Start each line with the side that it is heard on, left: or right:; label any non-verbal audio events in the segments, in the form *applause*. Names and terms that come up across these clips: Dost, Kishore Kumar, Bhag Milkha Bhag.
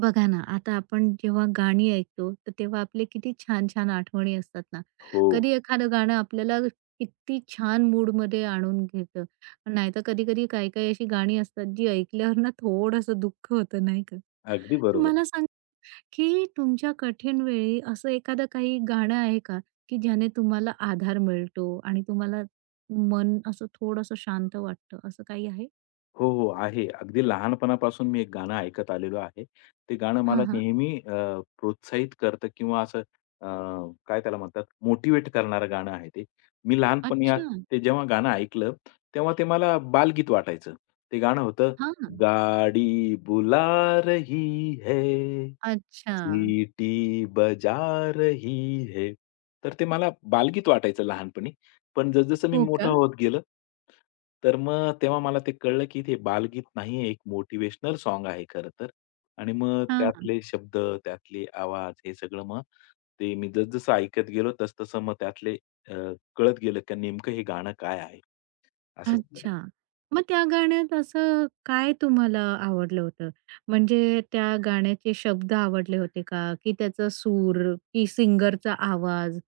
right: बघा ना, आता आपण जेव्हा गाणी ऐकतो, तर तेव्हा आपले किती छान-छान आठवणी असतात ना.
left: हो.
right: कधी एखादं गाणं आपल्याला किती छान मूडमध्ये आणून घेतं. नाहीतर कधी-कधी काही-काही अशी गाणी असतात, जी ऐकल्यावर ना थोडंसं दुःख होतं, नाही का?
left: अगदी
right: तर
left: बरोबर.
right: मला सांग, की तुमच्या कठीण वेळी असं एखादं काही गाणं आहे का, की ज्याने तुम्हाला आधार मिळतो आणि तुम्हाला मन असं थोडंसं शांत वाटतं, असं काही आहे?
left: हो, हो. आहे. अगदी लहानपणापासून मी एक गाणं ऐकत आलेलो आहे. ते गाणं मला
right: हां, हां.
left: नेहमी प्रोत्साहित करतं किंवा असं अ, काय त्याला म्हणतात मोटिव्हेट करणारं गाणं आहे ते. मी लहानपणी आ
right: अच्छा.
left: ते जेव्हा गाणं ऐकलं, तेव्हा ते मला बालगीत वाटायचं. ते गाणं होतं,
right: हां.
left: गाडी बुला रही है.
right: अच्छा.
left: सिटी बजार ही है. तर ते मला बालगीत वाटायचं लहानपणी. पण जसं-जसं मी
right: हो
left: मोठा
right: का?
left: होत गेलं, तर मग तेव्हा मला ते कळलं, की ते बालगीत नाहीये, एक मोटिव्हेशनल सॉन्ग आहे खरं तर. आणि मग
right: हां.
left: त्यातले शब्द, त्यातले आवाज हे सगळं मग ते मी जसं ऐकत गेलो, तसं-तसं मग त्यातले अ, कळत गेलं, की नेमकं हे गाणं काय आहे? असंच ते.
right: अच्छा. मग त्या गाण्यात असं काय तुम्हाला आवडलं होतं? म्हणजे त्या गाण्याचे शब्द आवडले होते का? की त्याचा सूर, की सिंगरचा आवाज?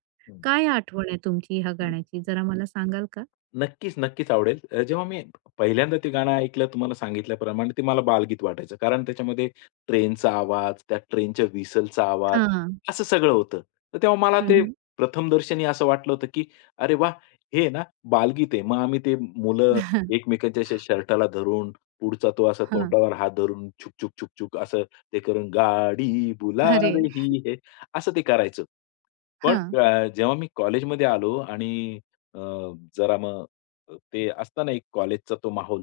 right: काय आठवण आहे तुमची ह्या गाण्याची जरा मला सांगाल का?
left: नक्कीच, नक्कीच आवडेल. जेव्हा मी पहिल्यांदा ते गाणं ऐकलं तुम्हाला सांगितल्याप्रमाणे ते मला बालगीत वाटायचं. कारण त्याच्यामध्ये ट्रेनचा आवाज, त्या ट्रेनच्या व्हिसलचा आवाज
right: हां.
left: असं सगळं होतं. तर तेव्हा मला
right: हं,
left: ते
right: हं.
left: प्रथमदर्शनी असं वाटलं होतं, की अरे वा, हे ना बालगीत आहे. मग आम्ही ते मुलं
right: *laughs*
left: एकमेकांच्या अशा शर्टाला धरून, पुढचा तो असा
right: हां.
left: तोंडावर हात धरून छुक, छुक, छुक, छुक असं ते करून गाडी बुला
right: अरे!
left: रही है असं ते करायचो. पण
right: हां.
left: जेव्हा मी कॉलेजमध्ये आलो आणि जरा मग ते असतं ना एक कॉलेजचा तो माहोल,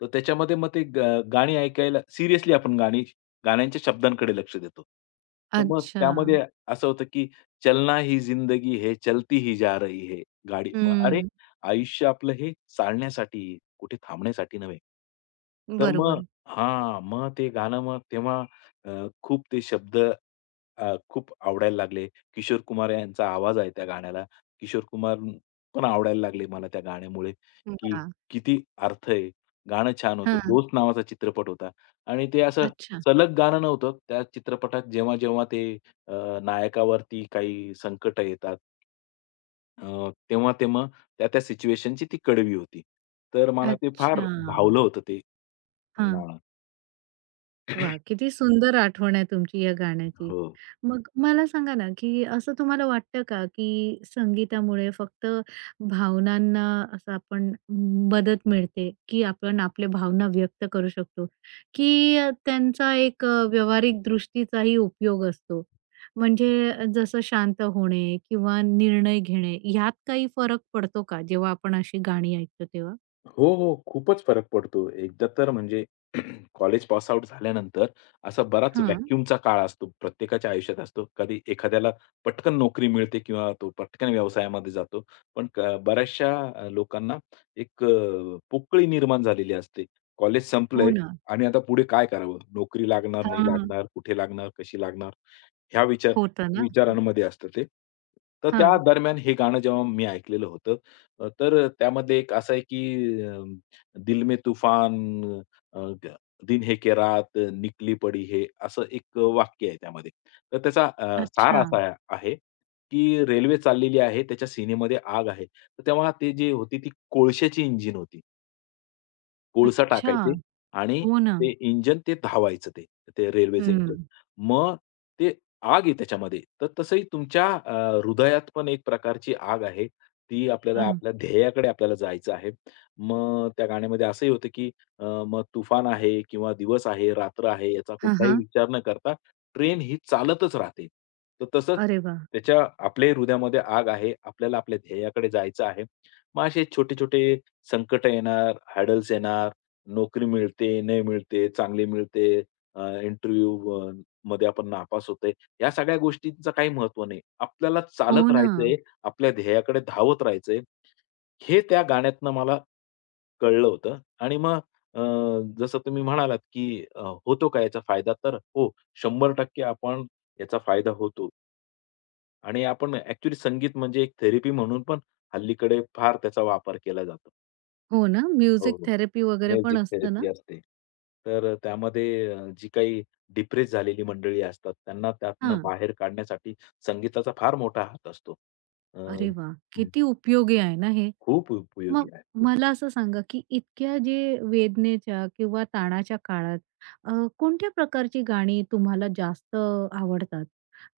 left: तर त्याच्यामध्ये मग ते गाणी ऐकायला सिरियसली आपण गाण्यांच्या शब्दांकडे लक्ष देतो. तर मग
right: अच्छा.
left: त्यामध्ये असं होतं की चलना ही जिंदगी है, चलती ही जा रही है गाडी. मग अरे,
right: हं.
left: आयुष्य आपलं हे चालण्यासाठी, कुठे थांबण्यासाठी नव्हे. तर मग
right: बरोबर.
left: हां, मग ते गाणं मग तेव्हा अ, खूप ते शब्द खूप आवडायला लागले. किशोर कुमार यांचा आवाज आहे त्या गाण्याला. किशोर कुमार पण आवडायला लागली मला त्या गाण्यामुळे, की
right: वाह!
left: किती अर्थ आहे. गाणं छान होतं.
right: हां.
left: 'दोस्त' नावाचा चित्रपट होता आणि ते असं
right: अच्छा.
left: सलग गाणं नव्हतं. त्या चित्रपटात जेव्हा-जेव्हा ते अ, नायकावरती काही संकटं येतात, तेव्हा-तेव्हा त्या-त्या सिच्युएशनची ती कडवी होती. तर मला ते फार
right: अच्छा.
left: भावलं होतं ते
right: हां.
left: गाणं.
right: वा,
left: *clears throat*
right: किती सुंदर आठवण आहे तुमची या गाण्याची.
left: हो.
right: मग मला सांगा ना, की असं तुम्हाला वाटतं का, की संगीतामुळे फक्त भावनांना असं आपण मदत मिळते, की आपण आपल्या भावना व्यक्त करू शकतो, की त्यांचा एक व्यावहारिक दृष्टीचाही उपयोग असतो? म्हणजे जसं शांत होणे किंवा निर्णय घेणे ह्यात काही फरक पडतो का जेव्हा आपण अशी गाणी ऐकतो तेव्हा?
left: हो, हो. खूपच फरक पडतो. एकदा तर म्हणजे *clears throat* कॉलेज पास आउट झाल्यानंतर असा बराच
right: हां.
left: व्हॅक्यूमचा काळ असतो. प्रत्येकाच्या आयुष्यात असतो. कधी एखाद्याला पटकन नोकरी मिळते किंवा तो पटकन व्यवसायामध्ये जातो. पण बऱ्याचशा लोकांना एक पोकळी निर्माण झालेली असते. कॉलेज
right: हो
left: संपलंय
right: ना.
left: आणि आता पुढे काय करावं? नोकरी लागणार, नाही
right: हां.
left: लागणार, कुठे लागणार, कशी लागणार? ह्या
right: होतं ना असं.
left: विचारांमध्ये असतं ते. तर त्या दरम्यान हे गाणं जेव्हा मी ऐकलेलं होतं, तर त्यामध्ये एक असं आहे की दिल में तूफान, अ, ग दिन है के रात निकली पडी है, असं एक वाक्य आहे त्यामध्ये. तर त्याचा सार
right: अच्छा.
left: असा आहे, की रेल्वे चाललेली आहे, त्याच्या सिनेमध्ये आग आहे. तर तेव्हा ते जे होती ती कोळशाची इंजिन होती. कोळसा
right: अच्छा.
left: टाकायचे आणि
right: हो ना.
left: ते इंजिन ते धावायचं ते, ते रेल्वेचं इंजिन.
right: हं.
left: मग ते आग आहे त्याच्यामध्ये. तर तसंही तुमच्या हृदयात पण एक प्रकारची आग आहे. ती आपल्याला
right: हां.
left: आपल्या ध्येयाकडे आपल्याला जायचं आहे. मग त्या गाण्यामध्ये असंही होतं, की मग तुफान आहे किंवा दिवस आहे, रात्र आहे याचा
right: हां,
left: कुठलाही
right: हां.
left: विचार न करता ट्रेन ही चालतच राहते. तर तसंच
right: अरे वाह!
left: त्याच्या आपल्याही हृदयामध्ये आग आहे. आपल्याला आपल्या ध्येयाकडे जायचं आहे. मग असे छोटे-छोटे संकट येणार, हॅडल्स येणार, नोकरी मिळते, नाही मिळते, चांगली मिळते, इंटरव्ह्यू मध्ये आपण नापास होतोय. या सगळ्या गोष्टींचं काही महत्व नाही. आपल्याला
right: हो
left: चालत
right: ना.
left: राहायचंय, आपल्या ध्येयाकडे धावत राहायचंय. हे त्या गाण्यातनं मला कळलं होतं आणि मग अ, जसं तुम्ही म्हणालात, की होतो का याचा फायदा? तर हो, 100% आपण याचा फायदा होतो आणि आपण ॲक्चुअली संगीत म्हणजे एक थेरपी म्हणून पण हल्लीकडे फार त्याचा वापर केला जातो.
right: हो ना.
left: हो,
right: म्युझिक
left: हो.
right: थेरपी वगैरे पण
left: म्युझिक
right: असतं ना?
left: थेरपी असते. तर त्यामध्ये जी काही डिप्रेस झालेली मंडळी असतात, त्यांना त्यातनं
right: हां.
left: बाहेर काढण्यासाठी संगीताचा फार मोठा हात असतो. अ,
right: अरे वाह!
left: हं,
right: किती उपयोगी आहे ना हे.
left: खूप उपयोगी
right: मग
left: आहे. खूप.
right: मला असं सांगा, की इतक्या जे वेदनेच्या किंवा ताणाच्या काळात अ, कोणत्या प्रकारची गाणी तुम्हाला जास्त आवडतात?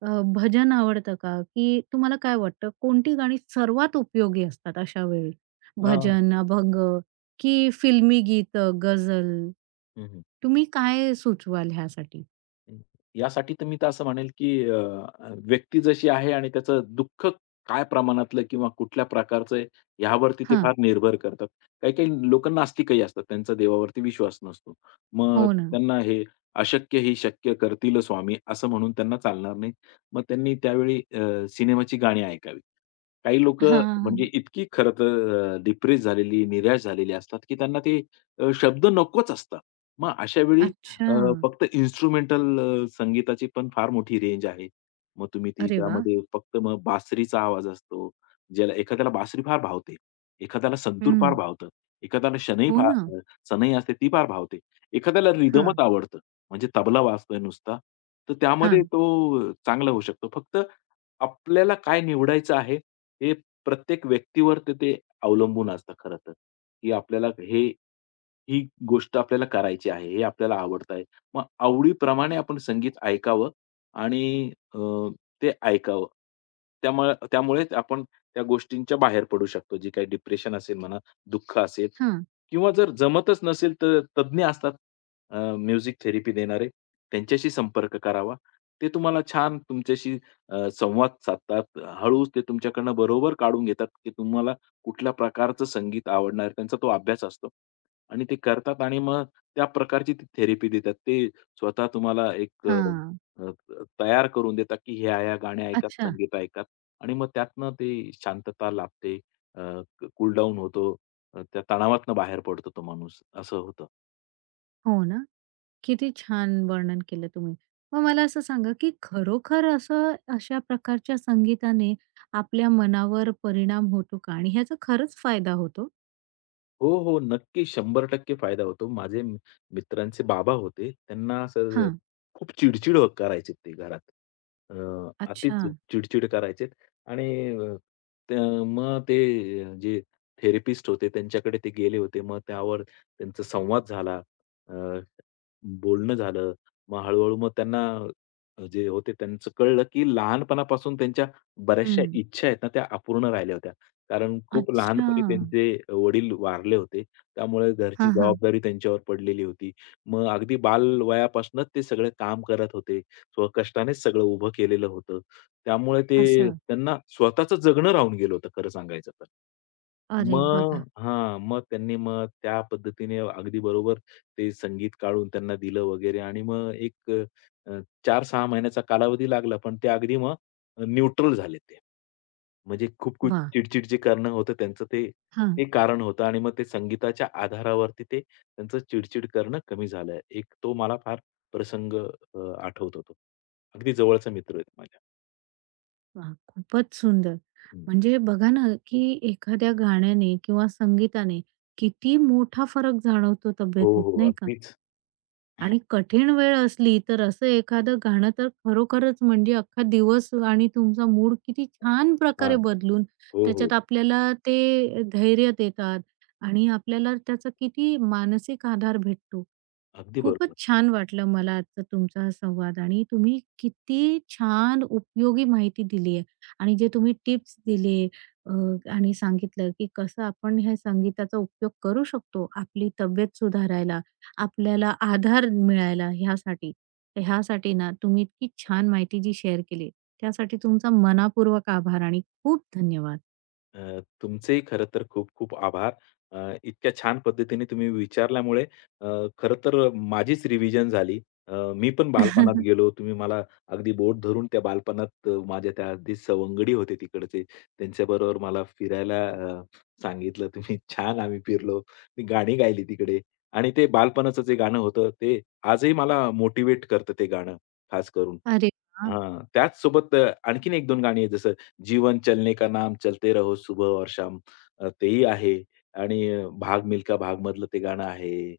right: अ, भजन आवडतं का? की तुम्हाला काय वाटतं कोणती गाणी सर्वात उपयोगी असतात अशा वेळी?
left: हां.
right: भजन, अभंग की फिल्मी गीतं, गझल?
left: हं.
right: तुम्ही काय सुचवाल ह्यासाठी?
left: हं. यासाठी तर मी तर असं म्हणेल, की अ, अ, व्यक्ती जशी आहे आणि त्याचं दुःख काय प्रमाणातलं किंवा कुठल्या प्रकारचं आहे, ह्यावरती ते फार
right: हां.
left: निर्भर करतात. काही-काही लोकं नास्तिकही असतात. त्यांचा देवावरती विश्वास नसतो. मग
right: हो ना.
left: त्यांना हे अशक्य ही शक्य करतील स्वामी, असं म्हणून त्यांना चालणार नाही. मग त्यांनी त्यावेळी सिनेमाची गाणी ऐकावी. काही लोकं म्हणजे
right: हां,
left: इतकी खरं तर डिप्रेस झालेली, निराश झालेली असतात, की त्यांना ते शब्द नकोच असतात. मग अशा वेळी
right: अच्छा.
left: अ, फक्त इन्स्ट्रुमेंटल संगीताची पण फार मोठी रेंज आहे. मग तुम्ही ती
right: अरे वाह!
left: त्यामध्ये फक्त मग बासरीचा आवाज असतो. ज्याला एखाद्याला बासरी फार भावते, एखाद्याला संतूर फार
right: हं.
left: भावतं, एखाद्याला शनई
right: हो
left: फार
right: ना.
left: सनई असते ती फार भावते. एखाद्याला
right: हां,
left: रिदमच आवडतं, म्हणजे तबला वाजतोय नुसता. तर त्यामध्ये
right: हां,
left: तो चांगला होऊ शकतो. फक्त आपल्याला काय निवडायचं आहे, हे प्रत्येक व्यक्तीवर ते ते अवलंबून असतं खरं तर, की आपल्याला ही गोष्ट आपल्याला करायची आहे, हे आपल्याला आवडत आहे. मग आवडीप्रमाणे आपण संगीत ऐकावं आणि ते ऐकावं. त्यामुळेच आपण त्या गोष्टींच्या बाहेर पडू शकतो. जे काही डिप्रेशन असेल म्हणा, दुःख असेल
right: हां,
left: किंवा जर जमतच नसेल तर तज्ञ असतात म्युझिक थेरपी देणारे, त्यांच्याशी संपर्क करावा. ते तुम्हाला छान तुमच्याशी संवाद साधतात. हळूच ते तुमच्याकडनं बरोबर काढून घेतात, की तुम्हाला कुठल्या प्रकारचं संगीत आवडणार आहे. त्यांचा तो अभ्यास असतो. आणि ते करतात आणि मग त्या प्रकारची ती थेरपी देतात. ते स्वतः तुम्हाला एक अ,
right: हां.
left: अ, तयार करून देतात, की ह्या-ह्या गाण्या ऐकत,
right: अच्छा.
left: संगीत ऐकत आणि मग त्यातनं ते शांतता लाभते. कूल डाऊन होतो. त्या तणावातनं बाहेर पडतो तो माणूस, असं होतं.
right: हो ना. किती छान वर्णन केलं तुम्ही. मग मला असं सांगा, की खरोखर असं अशा प्रकारच्या संगीताने आपल्या मनावर परिणाम होतो का? आणि ह्याचा खरंच फायदा होतो?
left: हो, हो. नक्की 100% फायदा होतो. माझे मित्रांचे बाबा होते. त्यांना असं
right: हां.
left: खूप करायचे ते घरात. अ,
right: अच्छा.
left: अतिच चिडचिड करायचे आणि त्या मग ते अं, जे थेरपिस्ट होते त्यांच्याकडे ते गेले होते. मग त्यावर त्यांचा संवाद झाला. अ, बोलणं झालं. मग त्यांना जे होते त्यांचं कळलं, की लहानपणापासून त्यांच्या बऱ्याचशा
right: हं.
left: इच्छा आहेत ना, त्या अपूर्ण राहिल्या होत्या. कारण खूप
right: अच्छा.
left: लहानपणी त्यांचे वडील वारले होते. त्यामुळे घरची
right: हां, हां.
left: जबाबदारी त्यांच्यावर पडलेली होती. मग अगदी बालवयापासूनच ते सगळे काम करत होते. स्वकष्टानेच सगळं उभं केलेलं होतं. त्यामुळे ते
right: असं.
left: त्यांना स्वतःचं जगणं राहून गेलं होतं खरं सांगायचं तर.
right: अरे
left: मग
right: बघा.
left: हां, मग त्यांनी मग त्या पद्धतीने अगदी बरोबर ते संगीत काढून त्यांना दिलं वगैरे आणि मग एक अ, 4-6 महिन्याचा कालावधी लागला. पण ते अगदी मग न्यूट्रल झाले ते. म्हणजे खूप खूप
right: वा,
left: चिड-चिड जे करणं होतं त्यांचं ते
right: हां.
left: ते कारण होतं आणि मग ते संगीताच्या आधारावरती ते त्यांचं चिड करणं कमी झालं. एक तो मला फार प्रसंग अ, आठवत होतो. अगदी जवळचा मित्र आहे माझ्या.
right: वाह! खूपच सुंदर.
left: हं.
right: म्हणजे बघा ना, की एखाद्या गाण्याने किंवा संगीताने किती मोठा फरक जाणवतो
left: हो,
right: तब्येतीत,
left: हो.
right: नाही का?
left: अगदीच
right: आणि कठीण वेळ असली तर असं एखादं गाणं तर खरोखरच म्हणजे अख्खा दिवस आणि तुमचा मूड किती छान प्रकारे
left: छान.
right: बदलून
left: हो, हो.
right: त्याच्यात आपल्याला ते धैर्य देतात आणि आपल्याला त्याचा किती मानसिक आधार भेटतो.
left: अगदी
right: खूपच
left: बरोबर.
right: छान वाटलं मला आजचा तुमचा हा संवाद आणि तुम्ही किती छान उपयोगी माहिती दिली आहे आणि जे तुम्ही टिप्स दिले अ, आणि सांगितलं की कसं आपण ह्या संगीताचा उपयोग करू शकतो आपली तब्येत सुधारायला, आपल्याला आधार मिळायला ह्यासाठी. तर ह्यासाठी ना तुम्ही इतकी छान माहिती जी शेअर केली त्यासाठी तुमचा मनःपूर्वक आभार आणि खूप धन्यवाद.
left: तुमचेही खरं तर खूप-खूप आभार. इतक्या छान पद्धतीने तुम्ही विचारल्यामुळे अ, खरं तर माझीच रिव्हिजन झाली. मी पण बालपणात
right: *laughs*
left: गेलो. तुम्ही मला अगदी बोट धरून त्या बालपणात माझ्या त्या अगदी सवंगडी होते तिकडचे. त्यांच्याबरोबर मला फिरायला सांगितलं तुम्ही. छान आम्ही फिरलो. ती गाणी गायली तिकडे आणि ते बालपणाचं जे गाणं होतं ते आजही मला मोटिव्हेट करतं ते गाणं खास करून.
right: अरे वाह!
left: हां, त्याचसोबत आणखीन 1-2 गाणी आहेत जसं जीवन चलने का नाम, चलते रहो सुबह और शाम तेही आहे आणि भाग मिल्खा भाग मधलं ते गाणं आहे.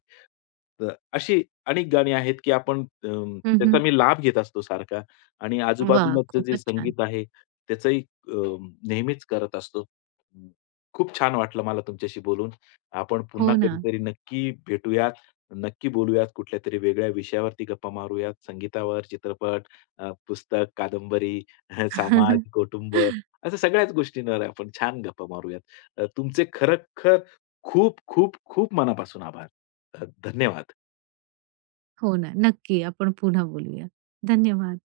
left: तर अशी अनेक गाणी आहेत, की आपण
right: हं,
left: त्याचा
right: हं.
left: मी लाभ घेत असतो सारखा आणि आजूबाजूलाचं जे
right: खूपच छान.
left: संगीत आहे त्याचंही अ, नेहमीच करत असतो. हम्म. खूप छान वाटलं मला तुमच्याशी बोलून. आपण पुन्हा
right: हो ना.
left: कधीतरी नक्की भेटूयात, नक्की बोलूयात. कुठल्यातरी वेगळ्या विषयावरती गप्पा मारूयात. संगीतावर, चित्रपट, पुस्तक, कादंबरी, *laughs* समाज,
right: *laughs*
left: कुटुंब असं सगळ्याच गोष्टींवर आपण छान गप्पा मारूयात. तुमचे खरखर खूप, खूप, खूप मनापासून आभार. धन्यवाद.
right: हो ना. नक्की. आपण पुन्हा बोलूया. धन्यवाद.